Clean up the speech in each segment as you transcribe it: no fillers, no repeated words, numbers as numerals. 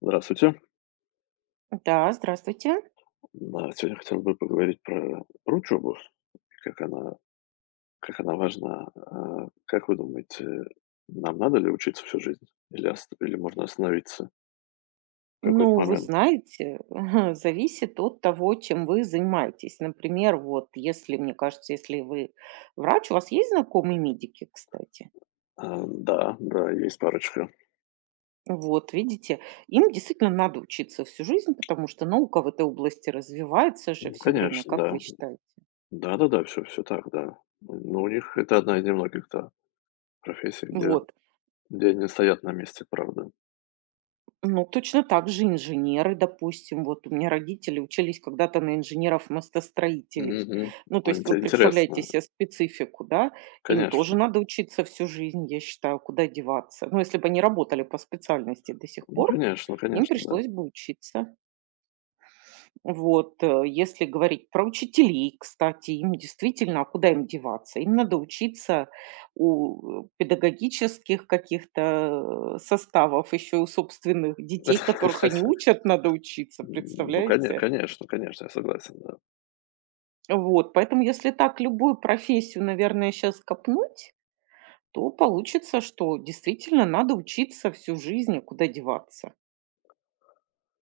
Здравствуйте. Да, здравствуйте. Да, сегодня хотел бы поговорить про учебу, как она, как она важна. Как вы думаете, нам надо ли учиться всю жизнь? Или можно остановиться в какой-то Ну, вы момент? знаете, зависит от того, чем вы занимаетесь. Например, вот если, мне кажется, если вы врач, у вас есть знакомые медики, кстати? Да, да, есть парочка. Вот, видите, им действительно надо учиться всю жизнь, потому что наука в этой области развивается же Ну, все время, конечно, как вы да. считаете? Да-да-да, все так, да. Но у них это одна из немногих, да, профессий, где, Вот. где они стоят на месте, правда. Ну, точно так же инженеры, допустим. Вот у меня родители учились когда-то на инженеров-мостостроителей. Мгм. Ну, то Ой, есть вы представляете интересно, себе специфику, да? Им тоже конечно. надо учиться всю жизнь, я считаю, куда деваться. Ну, если бы они работали по специальности до сих Ну, пор, конечно, им конечно, пришлось бы учиться. Вот, если говорить про учителей, кстати, им действительно, а куда им деваться? Им надо учиться у педагогических каких-то составов, еще у собственных да. детей, которых они учат, надо учиться, Ну, коне представляете? конечно конечно, я согласен, да. Вот, поэтому если так любую профессию, наверное, сейчас копнуть, то получится, что действительно надо учиться всю жизнь, а куда деваться,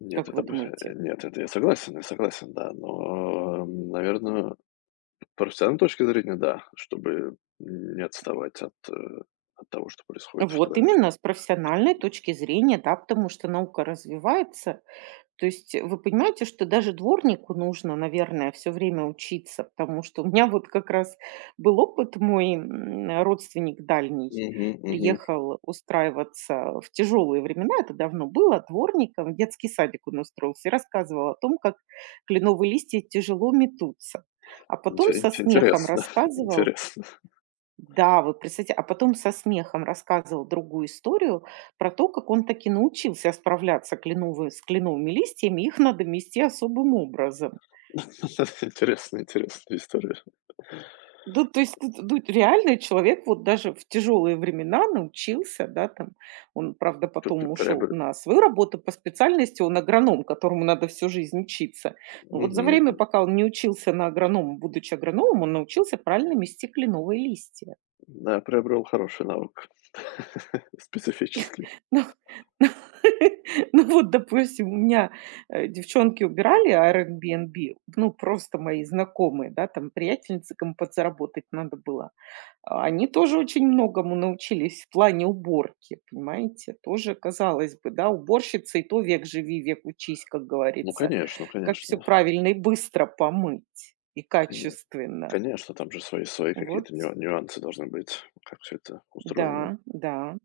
Нет, как вы думаете? Нет, это я согласен, да. Но, наверное, наверно, с профессиональной точки зрения, да, чтобы не отставать от того, что происходит в Вот твоих. именно с профессиональной точки зрения, да, потому что наука развивается. То есть вы понимаете, что даже дворнику нужно, наверное, все время учиться, потому что у меня вот как раз был опыт. Мой, родственник дальний Мгм, мгм. приехал устраиваться в тяжелые времена, это давно было, дворником в детский садик он устроился и рассказывал о том, как кленовые листья тяжело метутся. А потом со смехом Интересно, рассказывал. интересно. Да, вот представьте, а потом со смехом рассказывал другую историю про то, как он таки научился справляться с кленовыми листьями, их надо мести особым образом. Интересно, интересная история. Да, то есть тут реально человек вот даже в тяжелые времена научился, да, там, он, правда, П п потом ушел приобр на свою работу по специальности, он агроном, которому надо всю жизнь учиться. Но вот за Мгм. время, пока он не учился на агронома, будучи агрономом, он научился правильно мести кленовые листья. Да, приобрел хороший навык. Специфический. Ну, ну вот, допустим, у меня, девчонки убирали Airbnb, ну, просто мои знакомые, да, там приятельницам подзаработать надо было. А они тоже очень многому научились в плане уборки, понимаете? Тоже, казалось бы, да, уборщица и то век живи, век учись, как Ну, говорится. конечно, Как все конечно. правильно и быстро помыть, и качественно. Конечно, там же свои Вот, какие-то нюансы должны быть, как все это устроено. да, да.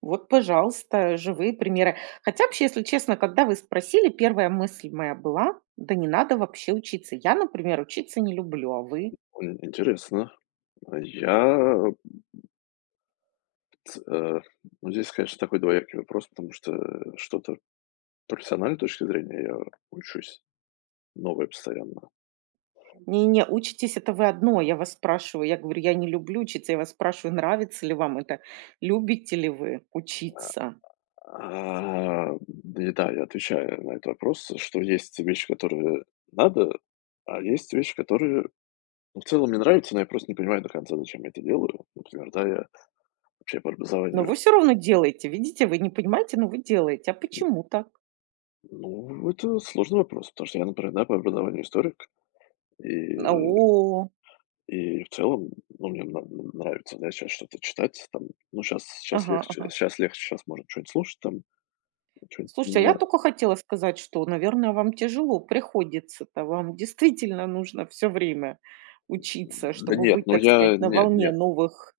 Вот, пожалуйста, живые примеры. Хотя вообще, если честно, когда вы спросили, первая мысль моя была: «Да не надо вообще учиться». Я, например, учиться не люблю, а вы? Ин Интересно. А я вот, э, ну, здесь, конечно, такой двоякий вопрос, потому что что-то профессиональной точки зрения я учусь, новое постоянно. «Не-не, учитесь — это вы одно». Я вас спрашиваю, я говорю: «Я не люблю учиться». Я вас спрашиваю: «Нравится ли вам это? Любите ли вы учиться?» И да, я отвечаю на этот вопрос, что есть вещи, которые надо, а есть вещи, которые, ну, в целом мне нравятся, но я просто не понимаю до конца, зачем я это делаю. Например, да, я вообще по Но образованию. вы все равно делаете. Видите, вы не понимаете, но вы делаете. А почему так? Ну, это сложный вопрос, потому что я, например, да, по образованию историк, А, и, о, и в целом, ну, мне нравится, да, сейчас что-то читать, там, ну, сейчас ага, легче, ага. сейчас легче, сейчас можно что-нибудь слушать, там, что-нибудь Слушайте, а я на-. только хотела сказать, что, наверное, вам тяжело приходится-то. Вам действительно нужно все время учиться, Да чтобы нет, быть, ну, так сказать, я, на нет, волне нет, новых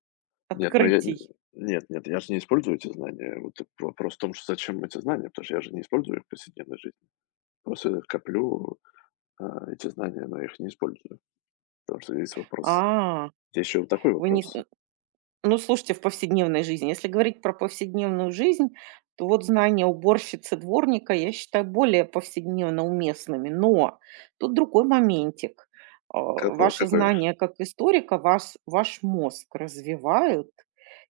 нет, ну, я, открытий. нет, нет, я же не использую эти знания, вот и вопрос в том, что зачем эти знания, потому что я же не использую их в повседневной жизни, просто я коплю, эти знания, но я их не использую, потому что здесь вопрос, А, здесь еще вот такой вы не с вопрос, э, ну, слушайте, в повседневной жизни. Если говорить про повседневную жизнь, то вот знания уборщицы, дворника, я считаю, более повседневно уместными. Но тут другой моментик. А, какой, ваши какой знания как историка, вас, ваш мозг развивают,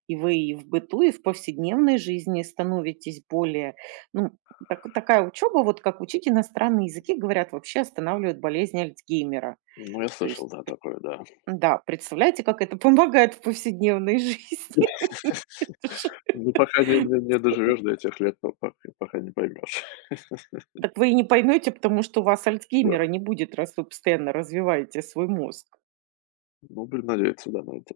и вы и в быту, и в повседневной жизни становитесь более... Ну, такая учеба, вот как учить иностранные языки, говорят, вообще останавливает болезнь Альцгеймера. Ну, я То есть, слышал, да, такое, да. да, представляете, как это помогает в повседневной жизни? Ну, пока не доживешь до этих лет, то пока не поймешь. Так вы и не поймете, потому что у вас Э, Альцгеймера не будет, раз вы постоянно развиваете свой мозг. ну, будем надеяться, да, на это.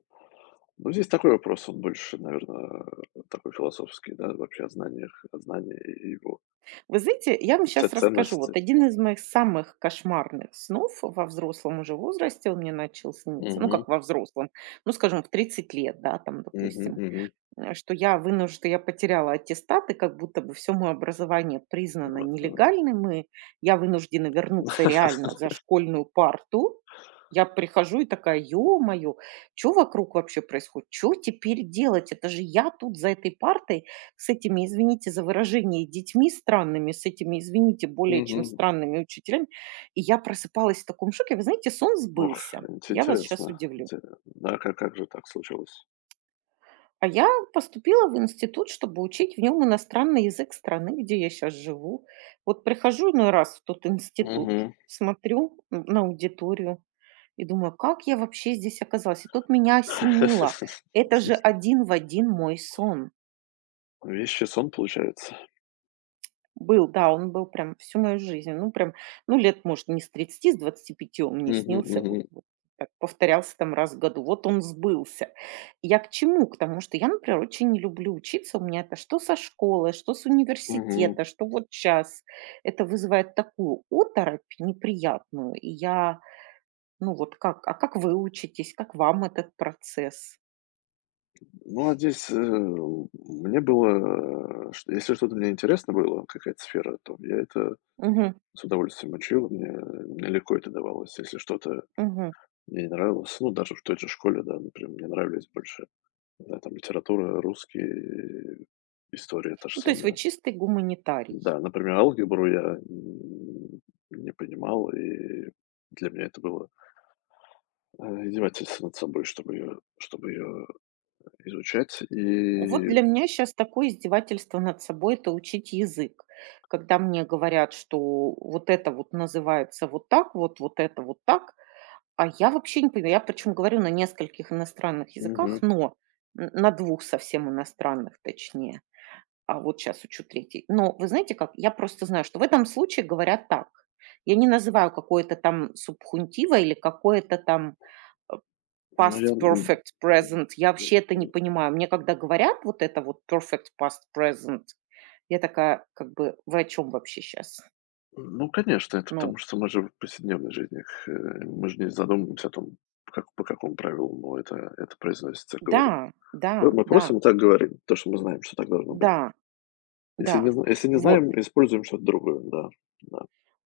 Ну, здесь такой вопрос, он больше, наверное, такой философский, да, вообще о знаниях, о знании и его Вы знаете, я вам ц сейчас расскажу. ценности. Вот один из моих самых кошмарных снов во взрослом уже возрасте, он мне начал сниться, ну Угу, как во взрослом, ну скажем, в 30 лет, да, там, угу, допустим. мгм. Что я вынуждена, что я потеряла аттестат, и как будто бы все моё образование признано нелегальным, и я вынуждена вернуться реально за школьную парту. Я прихожу и такая: «Ё-моё, чё вокруг вообще происходит? Чё теперь делать? Это же я тут за этой партой с этими, извините за выражение, детьми странными, с этими, извините, более чем Мгм. странными учителями». И я просыпалась в таком шоке. Вы знаете, сон Ох, сбылся. Я вас сейчас интересно. удивлю. Инте Да, как же так случилось? А я поступила в институт, чтобы учить в нем иностранный язык страны, где я сейчас живу. Вот прихожу иной раз в тот институт, Угу. смотрю на аудиторию и думаю, как я вообще здесь оказалась? И тут меня осенило. Это же один в один мой сон. Вещий сон, получается. Был, да, он был прям всю мою жизнь. Ну, прям, ну, лет, может, не с 30, с 25 он мне Угу, снился, вот, угу, вот так повторялся там раз в году. Вот он сбылся. Я к чему? К тому, что я, например, очень не люблю учиться. У меня это что со школы, что с мгм. университета, что вот сейчас. Это вызывает такую оторопь неприятную. И я, ну вот как, а как вы учитесь, как вам этот процесс? Ну, а здесь, мне было, что если что-то мне интересно было, какая-то сфера, то я это Мгм, с удовольствием учил, мне легко это давалось. Если что-то мгм. мне не нравилось, ну, даже в той же школе, да, например, мне нравились больше, да, там литература, русский, история та же Ну, то есть вы самая. чистый гуманитарий. Да, например, алгебру я, м, не понимал, и для меня это было, издевательство над собой, чтобы ее изучать. Вот И для меня сейчас такое издевательство над собой — это учить язык. Когда мне говорят, что вот это вот называется вот так вот, вот это вот так, а я вообще не понимаю. Я причем говорю на нескольких иностранных языках, мгм. но н на двух совсем иностранных, точнее. А вот сейчас учу третий. Но вы знаете как, я просто знаю, что в этом случае говорят так. Я не называю какое-то там субхунтиво или какое-то там, Ну, Past я, м, м, perfect present. Я м, вообще это не понимаю. Мне когда говорят вот это вот perfect past present, я такая, как бы, вы о чём вообще сейчас? ну, конечно, это Ну потому что мы же в повседневной жизни их, мы же не задумываемся о том, как, по какому правилу мы это произносится, говорит. да, да, Ну, мы да, просто вот так говорим, то, что мы знаем, что так должно быть. да, да. Если не Вот. знаем, используем что-то другое, да. Да.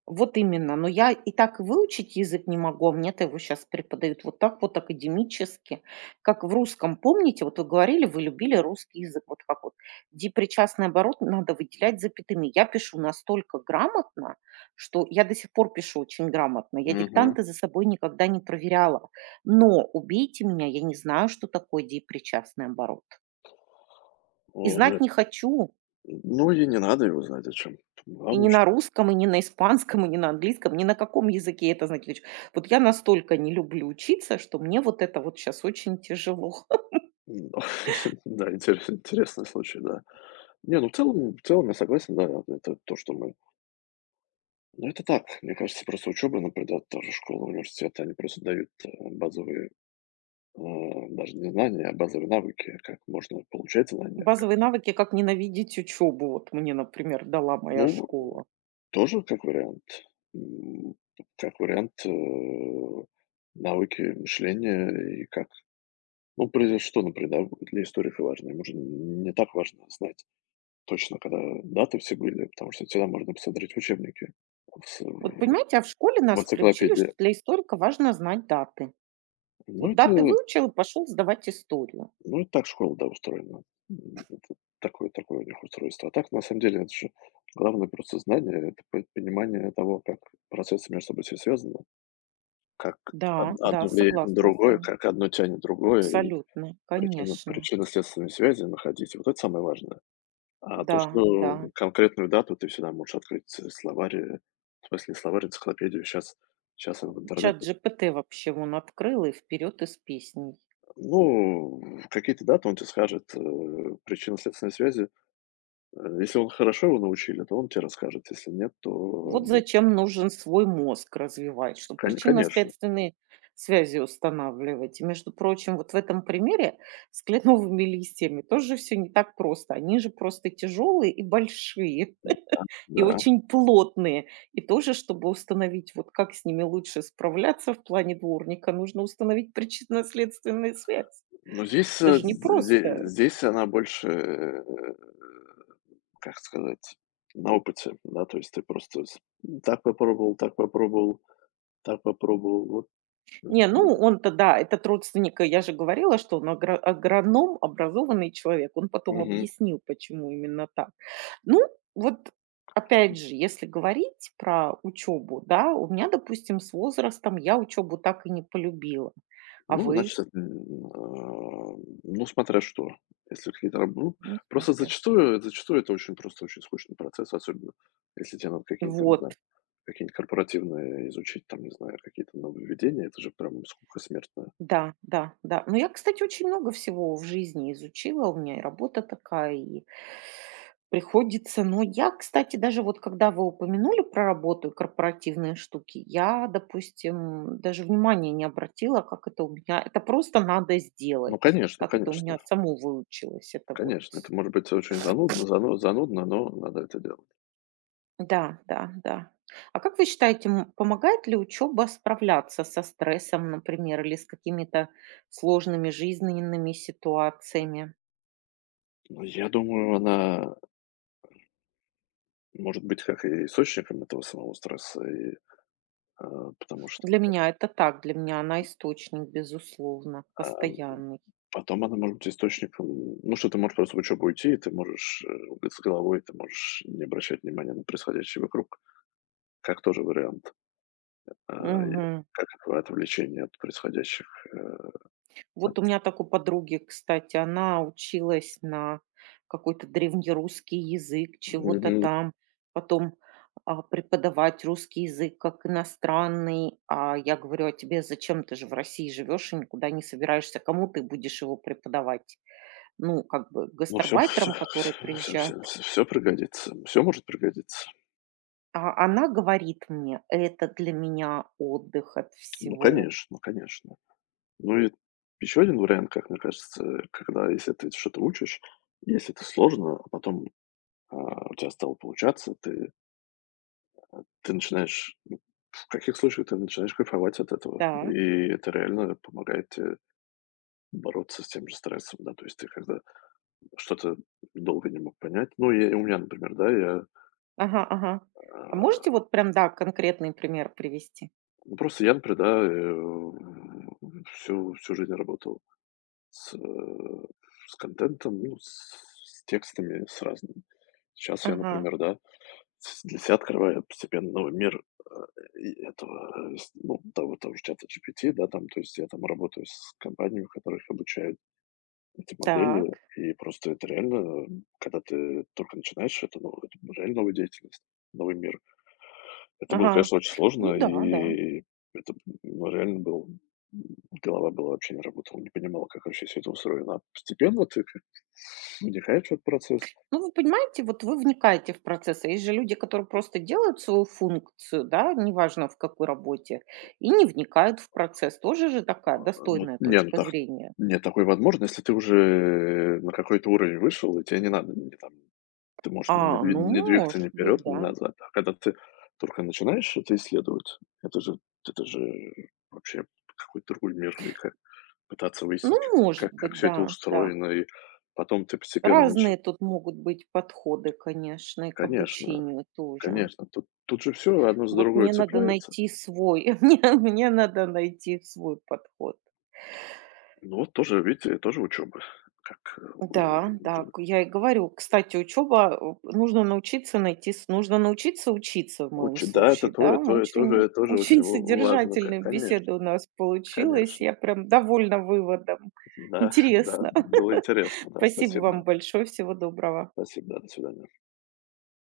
Вот именно. Но я и так выучить язык не могу, а мне-то его сейчас преподают вот так вот академически, как в русском. Помните, вот вы говорили, вы любили русский язык, вот как вот депричастный оборот надо выделять запятыми. Я пишу настолько грамотно, что я до сих пор пишу очень грамотно. Я Мгм. диктанты за собой никогда не проверяла. Но убейте меня, я не знаю, что такое депричастный оборот. И О, ну, знать не хочу. ну и не надо его знать зачем. И не Главное, на что. русском, и не на испанском, и не на английском, ни на каком языке это знаки отлич. Вот я настолько не люблю учиться, что мне вот это вот сейчас очень тяжело. Да, интересный случай, да. Не, ну в целом я согласен, да, это то, что мы. Ну, это так. Мне кажется, просто учеба, например, да, та школа, университет, они просто дают базовые, э, даже не знания, а базовые навыки, как можно получать знания. Базовые навыки, как ненавидеть учебу, вот мне, например, дала моя Ну, школа. тоже как вариант. М, Как вариант навыки мышления и как. Ну, прежде что, например, да, для историка важно. Ему же не так важно знать точно, когда даты все были, потому что всегда можно посмотреть в учебнике, в, с- Вот понимаете, а в школе в нас приучили, что энциклопедии. для историка важно знать даты. Ну, Вот даты это. выучил и пошел сдавать историю. Ну, это так школа, да, устроена. Это такое у них устройство. А так, на самом деле, это же главное просто знание, это по понимание того, как процессы между собой все связаны, как од Да, да, одно влияет на согласна с другое, вами. как одно тянет другое, и Абсолютно, причину конечно. причинно-следственные связи находить. Вот это самое важное. А Да, то, что да. конкретную дату ты всегда можешь открыть словарь, в смысле, словарь, энциклопедию. Сейчас в Чат интернете, ChatGPT вообще он открыл и вперед из песни. ну, какие-то даты он тебе скажет, причинно-следственные связи. Если он хорошо его научили, то он тебе расскажет, если нет, то Вот нет. зачем нужен свой мозг развивать, чтобы Конечно, причинно-следственные связи устанавливать. И, между прочим, вот в этом примере с кленовыми листьями тоже все не так просто. Они же просто тяжелые и большие, и да. очень плотные. И тоже, чтобы установить, вот как с ними лучше справляться в плане дворника, нужно установить причинно-следственную связь. Но здесь, Это же не просто. здесь она больше, как сказать, на опыте, да. То есть ты просто с так попробовал, так попробовал, так попробовал, вот. Не, ну он-то да, этот родственник, э, я же говорила, что он агроном, образованный человек. Он потом Мгм. объяснил, почему именно так. Ну, вот опять же, если говорить про учебу, да, у меня, допустим, с возрастом я учебу так и не полюбила. А Ну, вы? значит, это, ну, смотря что. Если какие-то раб Ну, Ну, просто смотря что. зачастую это очень просто очень скучный процесс, особенно если те надо какие-нибудь там, не знаю, Вот. какие-нибудь корпоративные изучить, там, не знаю, какие-то нововведения. Это же прям скука смертная. Да, да, да. Но я, кстати, очень много всего в жизни изучила. У меня и работа такая, и приходится. Но я, кстати, даже вот когда вы упомянули про работу и корпоративные штуки, я, допустим, даже внимания не обратила, как это у меня. Это просто надо сделать. Ну, конечно, Как это у меня конечно, само выучилось. Это вот. конечно. Это может быть очень занудно, но надо это делать. Да, да, да. А как вы считаете, помогает ли учеба справляться со стрессом, например, или с какими-то сложными жизненными ситуациями? Но я думаю, она может быть как и источником этого самого стресса, потому что. Для меня это так, для меня она источник, безусловно, постоянный. Потом она может быть источником, ну, что ты можешь просто в учебу уйти, и ты можешь, быть с головой, ты можешь не обращать внимания на происходящее вокруг, как тоже вариант. И Мгм. как какое отвлечение от происходящих, э, от. Вот у меня так у подруги, кстати, она училась на какой-то древнерусский язык, чего-то Мгм. там, потом а, преподавать русский язык как иностранный. А я говорю, а тебе зачем, ты же в России живешь и никуда не собираешься, кому ты будешь его преподавать? Ну, как бы Ну, все, все, гастарбайтерам, которые все, приезжают. все, все пригодится, все может пригодиться. А она говорит мне, это для меня отдых от Ну, всего. конечно, конечно. Ну и еще один вариант, как мне кажется, когда если ты что-то учишь, если это сложно, а потом, у тебя стало получаться, ты. Ты начинаешь Ну, в каких случаях ты начинаешь кайфовать от этого. Так. И это реально помогает тебе бороться с тем же стрессом, да. То есть ты когда что-то долго не мог понять. Ну, я у меня, например, да, Ага, ага. А можете а, вот прям, да, конкретный пример привести? ну, просто я, например, да, всю жизнь работал с, э, с контентом, ну, с текстами, с разными. Сейчас я, Ага. например, да, с для себя открывая постепенно новый мир, а, и этого, э, с ну, того же чата GPT, да, там. То есть я там работаю с компаниями, которых обучают эти модели, Так. и просто это реально, когда ты только начинаешь, ну, это реально новая деятельность, новый мир. Это было, Ага. конечно, очень Ну сложно, да, да. и это, ну, реально был голова была вообще не работала, не понимала, как вообще все это устроено. А постепенно ты как вникаешь в этот процесс. Ну, вы понимаете, вот вы вникаете в процесс, а есть же люди, которые просто делают свою функцию, да, неважно в какой работе, и не вникают в процесс. Тоже же такая Ну достойная не, ну точка так зрения. нет такой возможности. Если ты уже на какой-то уровень вышел, и тебе не надо не там, ты можешь А, ну, не двигаться может ни быть, вперед, ни да. назад. А когда ты только начинаешь это исследовать, это же это же вообще какой-то другой мир, и как пытаться выяснить, как Ну, может как как быть, всё это да, да. устроено, и потом ты постепенно начинаешь. Разные тут могут быть подходы, конечно, и к Конечно, обучению тоже. конечно, тут же все одно за Вот другое мне надо цепляется. найти свой, мне надо найти свой подход. Ну вот тоже, видите, тоже учеба. Как, э, Да, да, к я и говорю. Кстати, учеба, э, нужно научиться учиться в моем Куча, да, это случае, да. тоже тоже Очень тоже тоже очень очень в важно, к содержательная конечно, беседа у нас получилась. конечно. Я прям довольна выводом. Да, да, Интересно. было интересно, да, Спасибо спасибо. вам большое. Всего доброго. Спасибо, да, до свидания.